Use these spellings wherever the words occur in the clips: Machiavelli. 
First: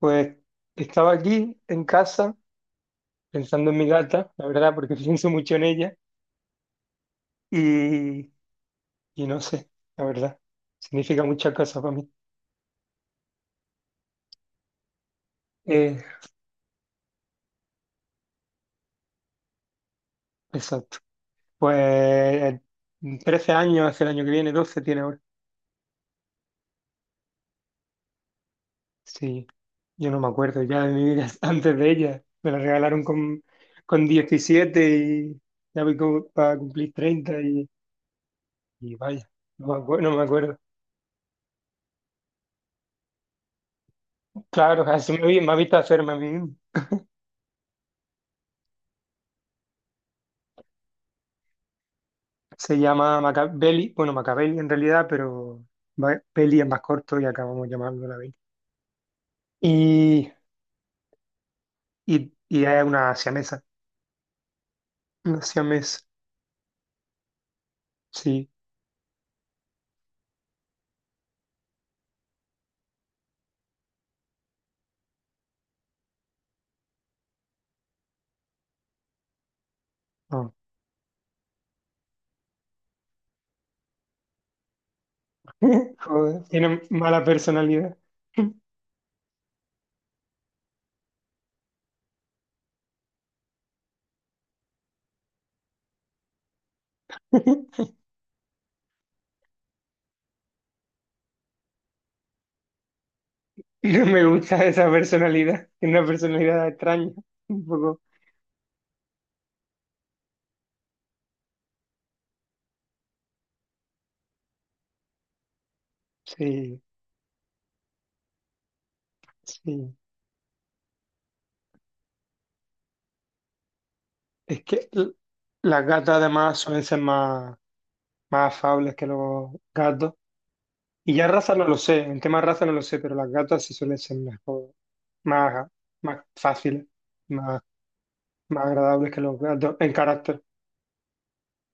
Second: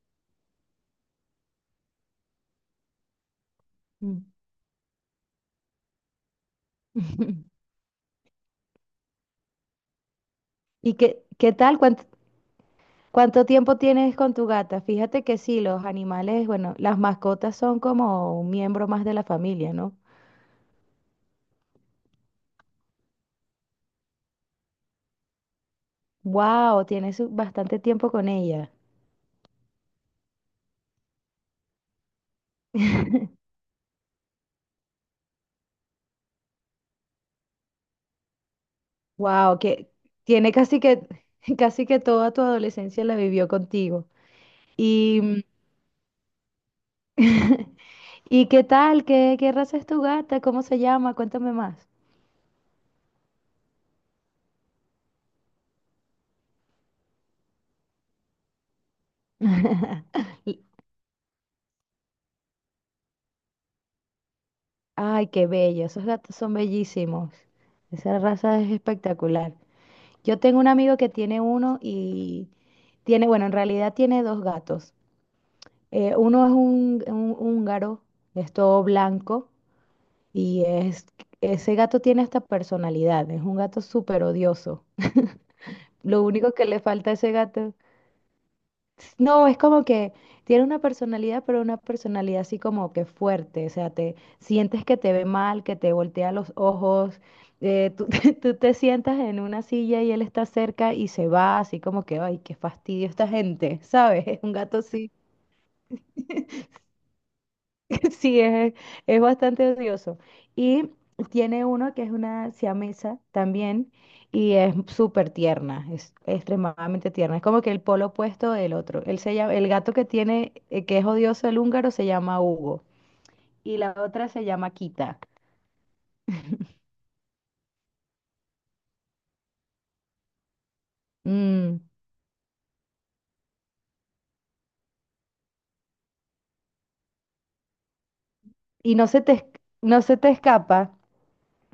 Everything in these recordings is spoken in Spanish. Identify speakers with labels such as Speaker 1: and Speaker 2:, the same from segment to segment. Speaker 1: Pues estaba aquí en casa pensando en mi
Speaker 2: Mm.
Speaker 1: gata, la verdad, porque pienso mucho en ella y, y no sé, la verdad,
Speaker 2: ¿Y
Speaker 1: significa
Speaker 2: qué
Speaker 1: muchas
Speaker 2: tal?
Speaker 1: cosas para
Speaker 2: ¿Cuánto,
Speaker 1: mí.
Speaker 2: cuánto tiempo tienes con tu gata? Fíjate que sí, los
Speaker 1: Eh,
Speaker 2: animales, bueno, las mascotas son como un miembro más de la familia, ¿no?
Speaker 1: exacto. Pues 13 años, hace el año que viene, 12 tiene ahora.
Speaker 2: Wow, tienes bastante tiempo con ella.
Speaker 1: Sí, yo no me acuerdo ya de mi vida antes de ella. Me la regalaron con 17 y ya voy como para cumplir treinta y vaya,
Speaker 2: Wow, que
Speaker 1: no me
Speaker 2: tiene
Speaker 1: acuerdo.
Speaker 2: casi que casi que toda tu adolescencia la vivió contigo.
Speaker 1: Claro,
Speaker 2: Y
Speaker 1: me ha visto hacerme a mí mismo.
Speaker 2: ¿y qué tal? ¿Qué raza es tu gata? ¿Cómo se llama? Cuéntame más.
Speaker 1: Se llama Machiavelli, bueno, Machiavelli en realidad, pero Peli es más corto y acabamos llamando la Belly. Y,
Speaker 2: Y-
Speaker 1: y es una siamesa,
Speaker 2: Ay,
Speaker 1: una
Speaker 2: qué bello,
Speaker 1: siamesa,
Speaker 2: esos gatos son bellísimos. Esa
Speaker 1: sí.
Speaker 2: raza es espectacular. Yo tengo un amigo que tiene uno y tiene, bueno, en realidad tiene dos gatos. Uno es un húngaro, es todo blanco
Speaker 1: No.
Speaker 2: y ese gato tiene hasta personalidad, es un gato súper odioso. Lo
Speaker 1: Joder,
Speaker 2: único que
Speaker 1: tiene
Speaker 2: le falta a
Speaker 1: mala
Speaker 2: ese gato.
Speaker 1: personalidad.
Speaker 2: No, es como que tiene una personalidad, pero una personalidad así como que fuerte, o sea, te sientes que te ve mal, que te voltea los ojos, tú, tú te sientas en una silla y él está cerca y se va así como que, ay, qué fastidio esta gente,
Speaker 1: No me
Speaker 2: ¿sabes? Es un
Speaker 1: gusta
Speaker 2: gato
Speaker 1: esa
Speaker 2: así.
Speaker 1: personalidad, tiene una personalidad extraña, un poco.
Speaker 2: Sí, es bastante odioso. Y tiene uno que es una siamesa también y es súper tierna, es
Speaker 1: Sí,
Speaker 2: extremadamente tierna. Es como que el polo opuesto del otro. Él se llama- el gato
Speaker 1: sí.
Speaker 2: que tiene, que es odioso el húngaro, se llama Hugo y la otra se
Speaker 1: Es
Speaker 2: llama
Speaker 1: que l-
Speaker 2: Kita.
Speaker 1: las gatas además suelen ser más, más afables que los gatos. Y ya raza no lo
Speaker 2: Mm.
Speaker 1: sé, en tema raza no lo sé, pero las gatas sí suelen ser mejor más, más fáciles, más, más
Speaker 2: Y no
Speaker 1: agradables
Speaker 2: se
Speaker 1: que
Speaker 2: te,
Speaker 1: los
Speaker 2: es-
Speaker 1: gatos en
Speaker 2: no se te
Speaker 1: carácter.
Speaker 2: escapa,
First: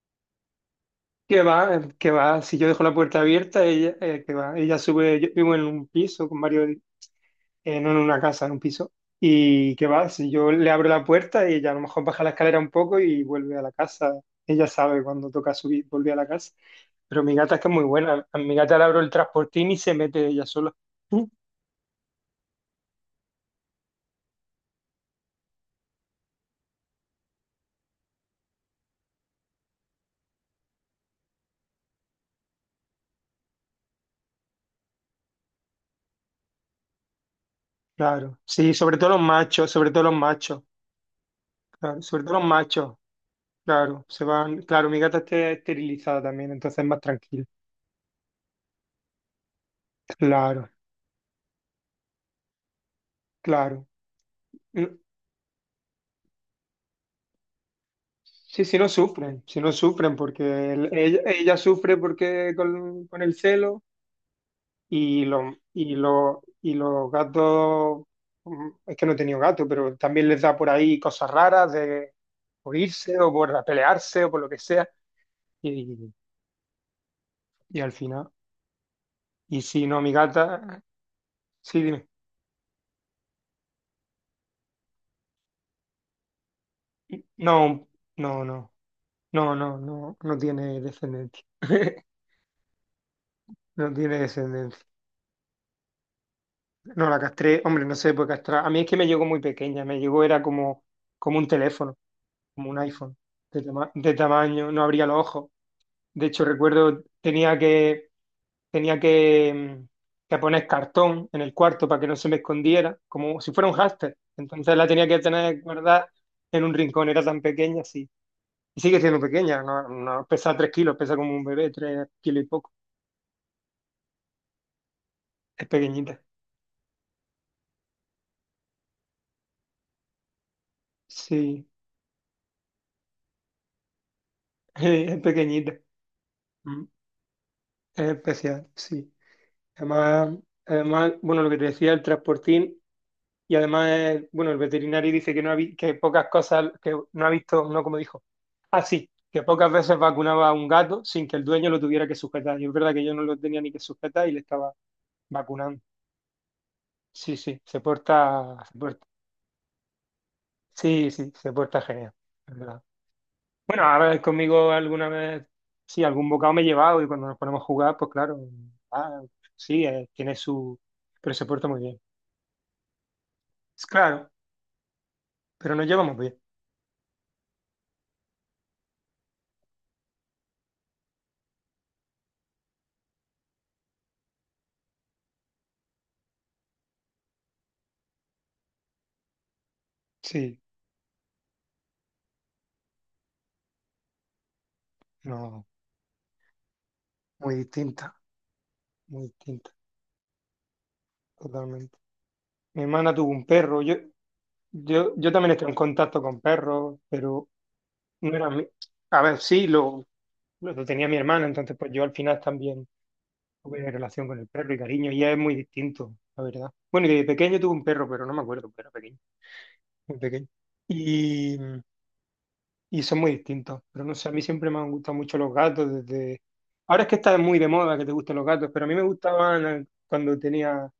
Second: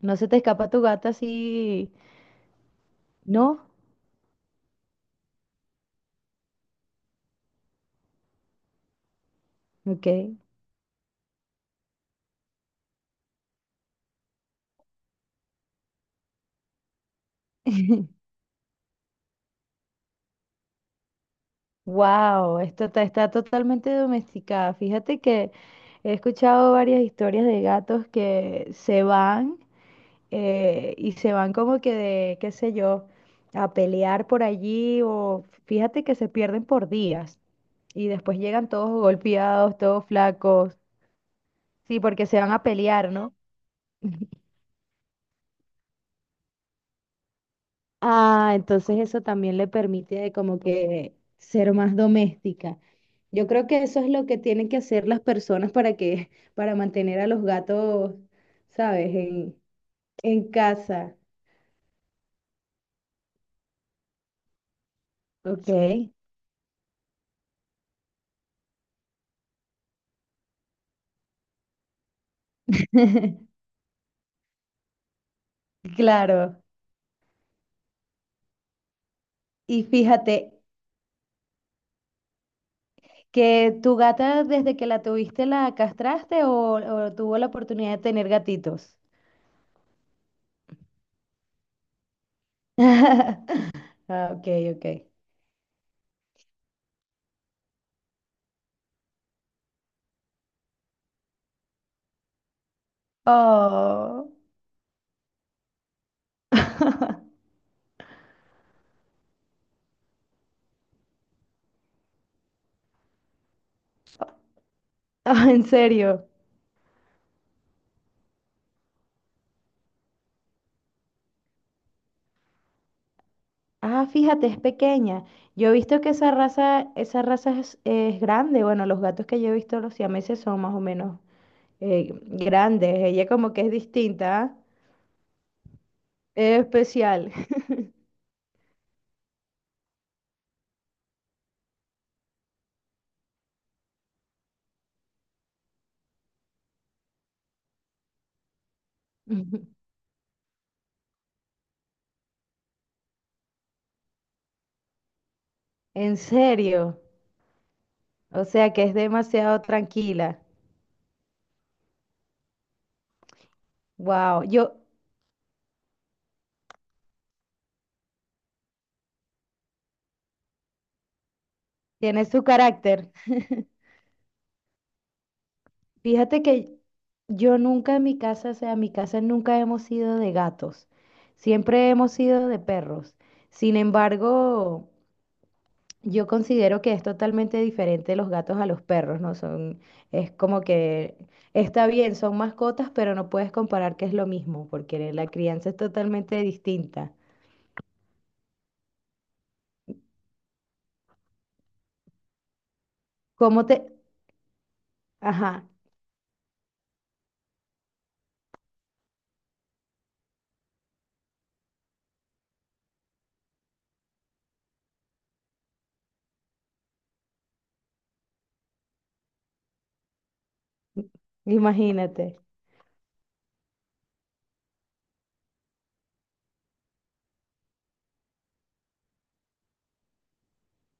Speaker 2: no se te escapa tu gata así,
Speaker 1: Que va, si yo dejo la puerta
Speaker 2: ¿no?
Speaker 1: abierta, ella, que va, ella sube, yo vivo en un piso con varios, no en una casa, en un piso, y que
Speaker 2: Ok.
Speaker 1: va, si yo le abro la puerta, ella a lo mejor baja la escalera un poco y vuelve a la casa, ella sabe cuando toca subir, vuelve a la casa, pero mi gata es que es muy buena, a mi gata le abro el transportín y se mete ella sola. Mm.
Speaker 2: Wow, está totalmente domesticada. Fíjate que he escuchado varias historias de gatos que se van y se van como que de, qué sé yo, a pelear por allí o fíjate que se pierden por días y
Speaker 1: Claro,
Speaker 2: después llegan
Speaker 1: sí,
Speaker 2: todos
Speaker 1: sobre todo los machos,
Speaker 2: golpeados,
Speaker 1: sobre todo
Speaker 2: todos
Speaker 1: los machos,
Speaker 2: flacos. Sí,
Speaker 1: claro, sobre
Speaker 2: porque
Speaker 1: todo
Speaker 2: se
Speaker 1: los
Speaker 2: van a
Speaker 1: machos.
Speaker 2: pelear, ¿no?
Speaker 1: Claro, se va, claro, mi gata está esterilizada también, entonces es más tranquila.
Speaker 2: Ah, entonces eso también le permite de como
Speaker 1: Claro,
Speaker 2: que ser más doméstica. Yo creo que
Speaker 1: claro.
Speaker 2: eso es lo que tienen que
Speaker 1: Mm.
Speaker 2: hacer las personas para que, para mantener a los gatos,
Speaker 1: Sí,
Speaker 2: ¿sabes?
Speaker 1: sí, no sufren, porque
Speaker 2: En casa.
Speaker 1: ella, sufre porque con el celo y, los y,
Speaker 2: Ok.
Speaker 1: los y los gatos, es que no he tenido gato, pero también les da por ahí cosas raras de por irse o por pelearse o por lo que sea. Y,
Speaker 2: Claro.
Speaker 1: y al final, y
Speaker 2: Y
Speaker 1: si no, mi
Speaker 2: fíjate,
Speaker 1: gata, sí, dime.
Speaker 2: que tu gata desde que la tuviste la castraste o tuvo la
Speaker 1: No,
Speaker 2: oportunidad de tener
Speaker 1: no, no.
Speaker 2: gatitos.
Speaker 1: No, no, no, no tiene descendencia. No tiene
Speaker 2: Ah, ok,
Speaker 1: descendencia.
Speaker 2: ok.
Speaker 1: No, la castré, hombre, no se puede castrar. A mí es que me llegó muy pequeña, me llegó, era como, como un teléfono, como un iPhone, de, de
Speaker 2: Oh.
Speaker 1: tamaño, no abría los ojos. De hecho, recuerdo, tenía que, mm, que poner cartón en el cuarto para que no se me escondiera, como si fuera un hámster. Entonces la tenía que
Speaker 2: Ah,
Speaker 1: tener
Speaker 2: en
Speaker 1: guardada
Speaker 2: serio.
Speaker 1: en un rincón, era tan pequeña, sí. Y sigue siendo pequeña, no, no, pesa 3 kilos, pesa como un bebé, 3 kilos y poco,
Speaker 2: Ah, fíjate, es pequeña.
Speaker 1: es
Speaker 2: Yo he visto que
Speaker 1: pequeñita.
Speaker 2: esa raza, es grande. Bueno, los gatos que yo he visto, los siameses, son más o menos
Speaker 1: Sí,
Speaker 2: grandes. Ella como que es distinta, ¿ah?
Speaker 1: es pequeñita,
Speaker 2: Es
Speaker 1: mm,
Speaker 2: especial.
Speaker 1: es especial, sí. Además, además, bueno, lo que te decía, el transportín, y además, bueno, el veterinario dice que no ha vi- que pocas cosas, que no ha visto, no como dijo. Ah, sí, que pocas veces vacunaba a un gato sin que el dueño lo tuviera que sujetar. Y es verdad que yo no lo tenía ni que sujetar y le estaba vacunando.
Speaker 2: En serio.
Speaker 1: Sí, sí, se
Speaker 2: O
Speaker 1: porta,
Speaker 2: sea
Speaker 1: se
Speaker 2: que es
Speaker 1: porta.
Speaker 2: demasiado tranquila.
Speaker 1: Sí, sí, se porta genial. Bueno, a ver,
Speaker 2: Wow.
Speaker 1: conmigo
Speaker 2: Yo,
Speaker 1: alguna vez, sí, algún bocado me he llevado y cuando nos ponemos a jugar, pues claro, ah, sí, tiene su... pero se porta muy bien.
Speaker 2: tiene su carácter.
Speaker 1: Es claro, pero nos llevamos bien.
Speaker 2: Fíjate que yo nunca en mi casa, o sea, en mi casa nunca hemos sido de gatos. Siempre hemos sido de perros. Sin embargo. Yo considero que es totalmente diferente los gatos a los perros, ¿no? Son, es
Speaker 1: Sí,
Speaker 2: como que está bien, son mascotas, pero no puedes comparar que es lo mismo, porque la
Speaker 1: no,
Speaker 2: crianza es totalmente distinta.
Speaker 1: muy distinta, muy distinta, totalmente. Mi hermana tuvo un
Speaker 2: ¿Cómo
Speaker 1: perro,
Speaker 2: te...?
Speaker 1: yo también
Speaker 2: Ajá,
Speaker 1: estoy en contacto con perros, pero no era mi... A ver, sí, lo tenía mi hermana, entonces pues yo al final también tuve relación con el perro y cariño, y es muy distinto, la verdad. Bueno, y de pequeño tuve un perro, pero no me acuerdo, pero pequeño. Muy pequeño. Y,
Speaker 2: imagínate.
Speaker 1: y son muy distintos. Pero no sé, a mí siempre me han gustado mucho los gatos desde... Ahora es que está muy de moda que te gusten los gatos, pero a mí me gustaban cuando tenía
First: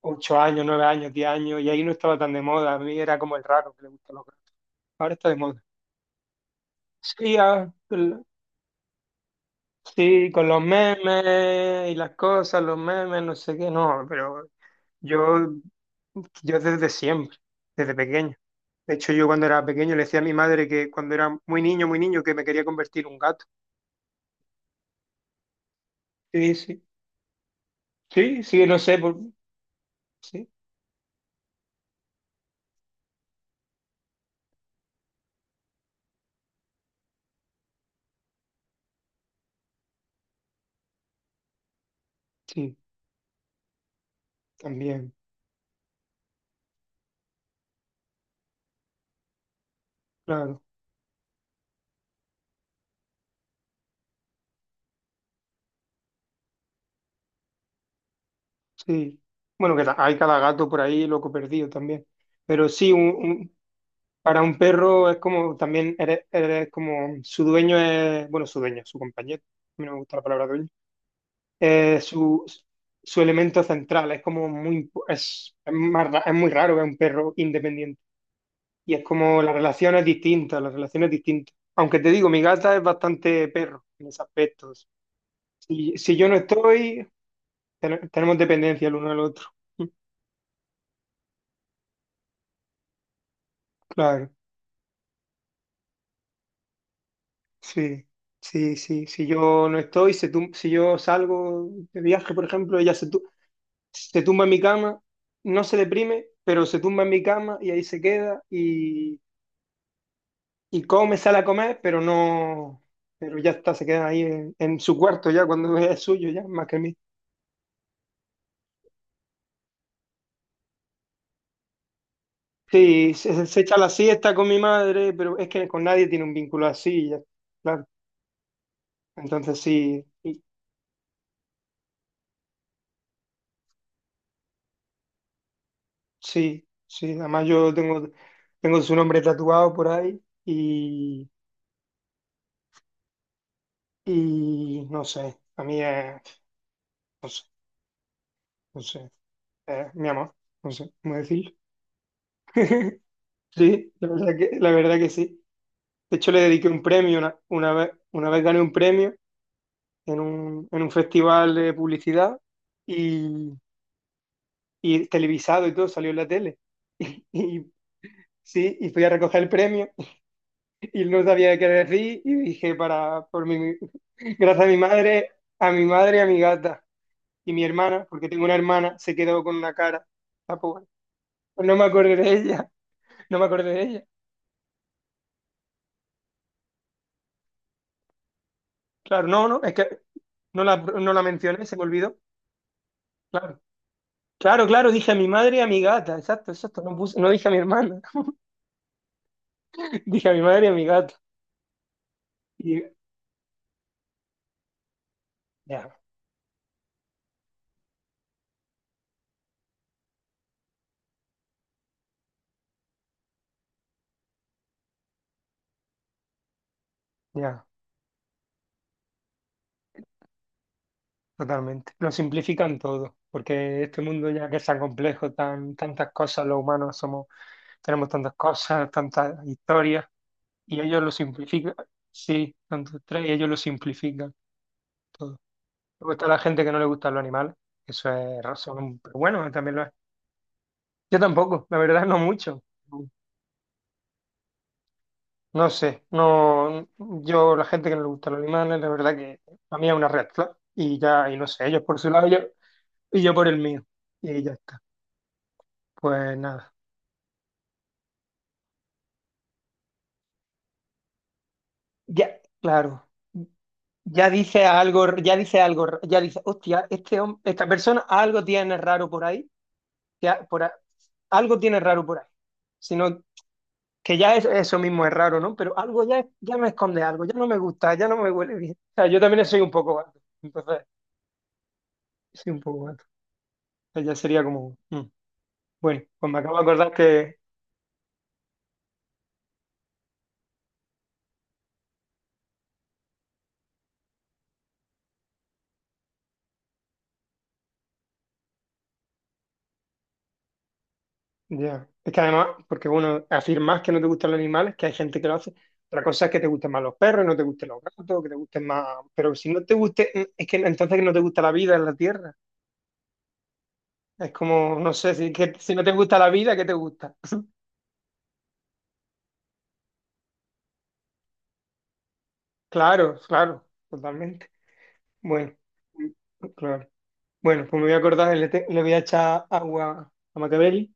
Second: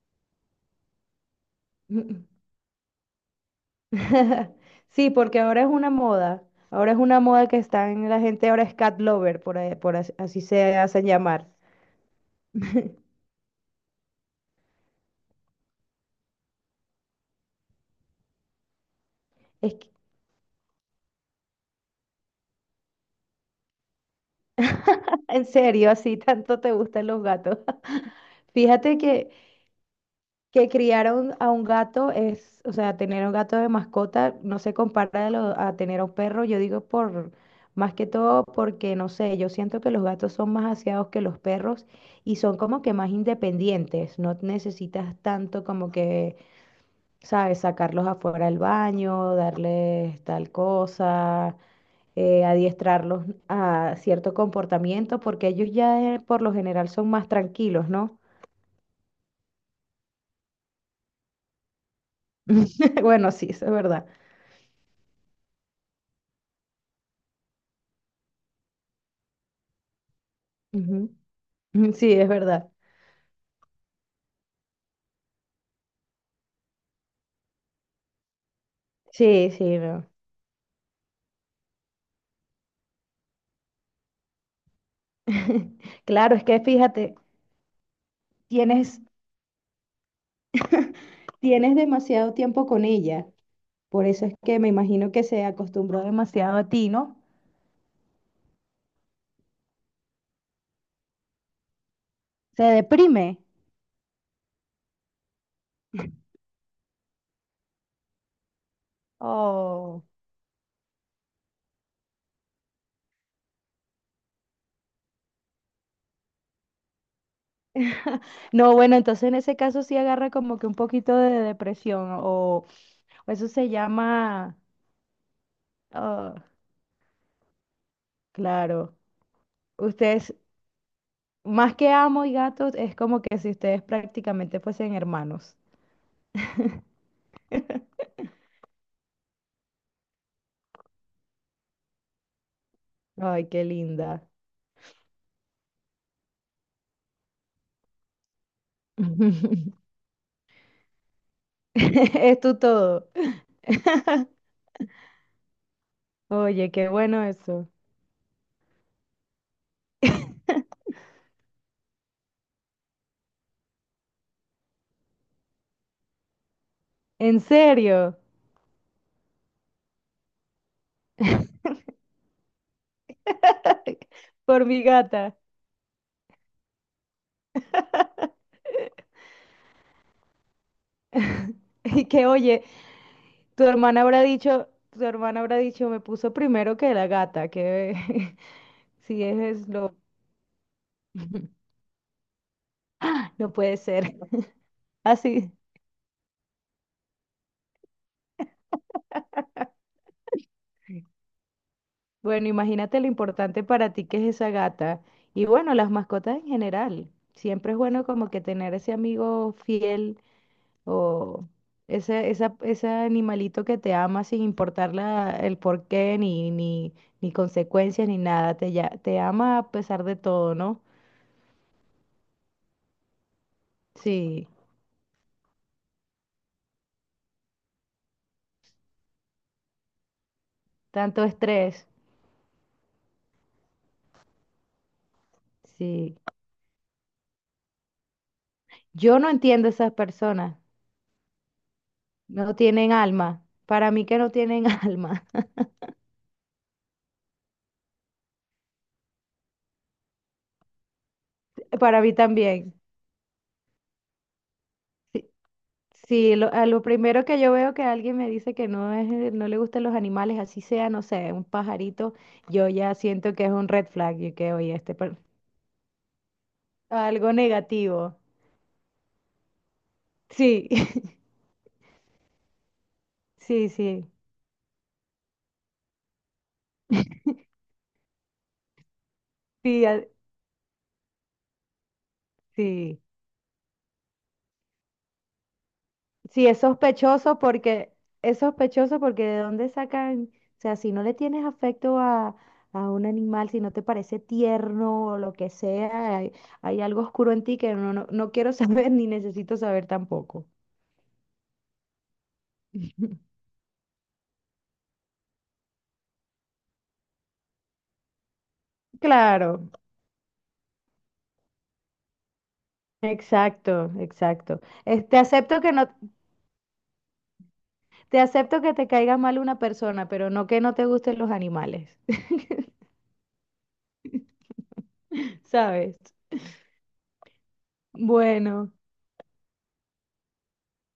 Speaker 1: 8 años, 9 años, 10 años, y ahí no estaba tan de moda. A mí era como el raro que le gustan los gatos.
Speaker 2: Sí,
Speaker 1: Ahora está de
Speaker 2: porque
Speaker 1: moda.
Speaker 2: ahora es una moda. Ahora es una
Speaker 1: Sí,
Speaker 2: moda que está en la gente, ahora es cat lover, por, ahí- por as-
Speaker 1: sí,
Speaker 2: así
Speaker 1: con los
Speaker 2: se hacen llamar.
Speaker 1: memes y las cosas, los memes, no sé qué, no, pero Yo, yo desde siempre, desde pequeño. De hecho, yo cuando era
Speaker 2: Es que,
Speaker 1: pequeño le decía a mi madre que cuando era muy niño, que me quería convertir en un gato.
Speaker 2: en serio, así
Speaker 1: Sí,
Speaker 2: tanto te
Speaker 1: sí,
Speaker 2: gustan los gatos.
Speaker 1: sí, sí, no sé,
Speaker 2: Fíjate
Speaker 1: por...
Speaker 2: que
Speaker 1: sí,
Speaker 2: que criar a un gato es, o sea, tener un gato de mascota no se compara de lo- a tener a un perro, yo digo por, más que todo porque, no sé, yo siento que los gatos son más aseados que los perros y son
Speaker 1: sí,
Speaker 2: como que más independientes, no
Speaker 1: también,
Speaker 2: necesitas tanto como que, sabes, sacarlos afuera al baño, darles tal
Speaker 1: claro,
Speaker 2: cosa. Eh, adiestrarlos a cierto comportamiento porque ellos ya por lo general son más tranquilos, ¿no?
Speaker 1: sí. Bueno, hay cada gato por ahí loco perdido también. Pero sí,
Speaker 2: Bueno, sí, eso es verdad.
Speaker 1: para un perro es como, también eres, eres como, su dueño es, bueno, su dueño, su compañero. A mí no me gusta la palabra dueño
Speaker 2: Sí, es
Speaker 1: su,
Speaker 2: verdad.
Speaker 1: su elemento central. Es como muy, es, es muy raro ver un perro independiente. Y es como
Speaker 2: Sí,
Speaker 1: la
Speaker 2: sí,
Speaker 1: relación
Speaker 2: no.
Speaker 1: es distinta, la relación es distinta. Aunque te digo, mi gata es bastante perro en ese aspecto. Si, si yo
Speaker 2: Claro,
Speaker 1: no
Speaker 2: es que
Speaker 1: estoy,
Speaker 2: fíjate,
Speaker 1: tenemos dependencia el
Speaker 2: tienes,
Speaker 1: uno al otro.
Speaker 2: tienes demasiado tiempo con ella. Por eso
Speaker 1: Claro,
Speaker 2: es que me imagino que se acostumbró demasiado a ti, ¿no?
Speaker 1: sí, sí, sí. Si yo no estoy, si yo salgo de viaje, por
Speaker 2: Se
Speaker 1: ejemplo,
Speaker 2: deprime.
Speaker 1: se tumba en mi cama, no se deprime, pero se tumba en mi cama y ahí se queda y,
Speaker 2: Oh.
Speaker 1: Y come, sale a comer, pero no, pero ya está, se queda ahí en su cuarto ya, cuando es suyo ya, más que mío.
Speaker 2: No, bueno, entonces en ese caso sí agarra como que un poquito de depresión
Speaker 1: Sí,
Speaker 2: o
Speaker 1: se,
Speaker 2: eso
Speaker 1: se
Speaker 2: se
Speaker 1: echa la siesta con
Speaker 2: llama,
Speaker 1: mi madre, pero es que con nadie tiene un
Speaker 2: ah,
Speaker 1: vínculo así, ya, claro.
Speaker 2: claro,
Speaker 1: Entonces sí,
Speaker 2: ustedes, más que amo y gatos, es como que si ustedes prácticamente fuesen hermanos.
Speaker 1: sí, sí, además yo tengo, tengo su nombre tatuado por ahí
Speaker 2: Ay, qué linda.
Speaker 1: y no sé, a mí es, no sé, no sé, es mi amor, no sé cómo decirlo.
Speaker 2: Es tu todo.
Speaker 1: Sí, la verdad que sí. De hecho, le dediqué
Speaker 2: Oye,
Speaker 1: un
Speaker 2: qué
Speaker 1: premio,
Speaker 2: bueno eso.
Speaker 1: una vez gané un premio en un festival de publicidad y, y televisado y todo, salió en la tele.
Speaker 2: En
Speaker 1: Y
Speaker 2: serio,
Speaker 1: sí, y fui a recoger el premio y no sabía qué decir y dije para, por mi,
Speaker 2: por
Speaker 1: gracias
Speaker 2: mi gata.
Speaker 1: a mi madre y a mi gata y mi hermana, porque tengo una hermana, se quedó con una cara. Ah, pues bueno, pues no me
Speaker 2: Y
Speaker 1: acordé
Speaker 2: que,
Speaker 1: de
Speaker 2: oye,
Speaker 1: ella, no me
Speaker 2: tu
Speaker 1: acordé de
Speaker 2: hermana
Speaker 1: ella.
Speaker 2: habrá dicho, tu hermana habrá dicho, me puso primero que la gata, que si
Speaker 1: Claro,
Speaker 2: es,
Speaker 1: no, no,
Speaker 2: es
Speaker 1: es que
Speaker 2: lo,
Speaker 1: no la, no la mencioné, se me olvidó.
Speaker 2: no
Speaker 1: Claro.
Speaker 2: puede ser.
Speaker 1: Claro, claro, dije a mi
Speaker 2: Así.
Speaker 1: madre y a mi gata, exacto, exacto, no puse, no dije a mi hermana, dije a mi madre y a mi gata.
Speaker 2: Bueno,
Speaker 1: Y
Speaker 2: imagínate lo importante para ti que es esa gata. Y bueno, las
Speaker 1: ya,
Speaker 2: mascotas en general. Siempre es bueno como que tener ese amigo fiel. O ese, esa, ese animalito que te ama sin importar el porqué, ni, ni, ni
Speaker 1: ya,
Speaker 2: consecuencias, ni nada. Te, ya- te ama a pesar de todo, ¿no?
Speaker 1: totalmente. Lo simplifican todo, porque este mundo ya
Speaker 2: Sí,
Speaker 1: que es tan complejo, tan, tantas cosas, los humanos somos, tenemos tantas cosas, tantas historias, y ellos lo
Speaker 2: tanto
Speaker 1: simplifican,
Speaker 2: estrés.
Speaker 1: sí, tantos tres, y ellos lo simplifican todo. Luego
Speaker 2: Sí.
Speaker 1: está la gente que no le gustan los animales, eso es razón, pero
Speaker 2: Yo no
Speaker 1: bueno,
Speaker 2: entiendo
Speaker 1: también lo es.
Speaker 2: esas personas.
Speaker 1: Yo tampoco, la verdad, no
Speaker 2: No
Speaker 1: mucho.
Speaker 2: tienen alma. Para mí que no tienen alma.
Speaker 1: No sé, no, yo, la gente que no le gusta los animales, la verdad que a mí es una red flag. Y ya, y no sé, ellos por
Speaker 2: Para
Speaker 1: su
Speaker 2: mí
Speaker 1: lado
Speaker 2: también.
Speaker 1: y yo por el mío. Y ya está. Pues
Speaker 2: Sí, lo, a
Speaker 1: nada,
Speaker 2: lo primero que yo veo que alguien me dice que no es, no le gustan los animales, así sea, no sé, un pajarito,
Speaker 1: ya,
Speaker 2: yo ya
Speaker 1: claro.
Speaker 2: siento que es un red flag
Speaker 1: Ya
Speaker 2: y que,
Speaker 1: dice
Speaker 2: oye, este,
Speaker 1: algo,
Speaker 2: per-
Speaker 1: ya dice algo, ya dice, hostia,
Speaker 2: Algo
Speaker 1: esta
Speaker 2: negativo.
Speaker 1: persona algo tiene raro por ahí, ya por
Speaker 2: Sí,
Speaker 1: a- algo tiene raro por ahí. Sino
Speaker 2: sí, sí.
Speaker 1: que ya es, eso mismo es raro, ¿no? Pero algo ya, ya me esconde algo, ya no me gusta, ya no me huele bien. O sea, yo también soy un
Speaker 2: Sí,
Speaker 1: poco
Speaker 2: a-
Speaker 1: gato. Entonces, soy un poco
Speaker 2: sí.
Speaker 1: gato. O sea, ya sería como. Mm. Bueno, pues me
Speaker 2: Sí,
Speaker 1: acabo de acordar que,
Speaker 2: es sospechoso porque de dónde sacan, o sea, si no le tienes afecto a un animal, si no te parece tierno o lo que sea, hay algo oscuro en ti que no, no, no quiero saber ni necesito saber tampoco.
Speaker 1: ya, es que además, porque uno afirmas que no te gustan los animales, que hay gente que lo hace, otra cosa es que te gusten más los perros, no te gusten los gatos, que te gusten más, pero si no
Speaker 2: Claro,
Speaker 1: te guste, es que entonces no te gusta la vida en la tierra,
Speaker 2: exacto,
Speaker 1: es
Speaker 2: exacto.
Speaker 1: como, no
Speaker 2: Es-
Speaker 1: sé,
Speaker 2: te
Speaker 1: si, que,
Speaker 2: acepto que
Speaker 1: si no
Speaker 2: no,
Speaker 1: te gusta la vida, ¿qué te gusta?
Speaker 2: te acepto que te caiga mal una persona, pero no que no te gusten los animales,
Speaker 1: Claro, claro, totalmente. Bueno,
Speaker 2: ¿sabes?
Speaker 1: claro. Bueno, pues me voy a acordar,
Speaker 2: Bueno,
Speaker 1: le voy a echar agua a Machiavelli,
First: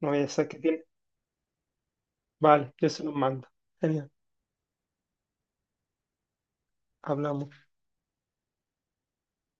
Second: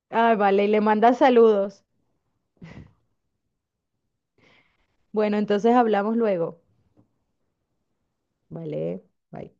Speaker 1: no voy a
Speaker 2: ah,
Speaker 1: ser que
Speaker 2: vale, y le
Speaker 1: tiene.
Speaker 2: manda saludos.
Speaker 1: Vale, yo se los mando. Genial,
Speaker 2: Bueno, entonces hablamos luego.
Speaker 1: hablamos.
Speaker 2: Vale, bye.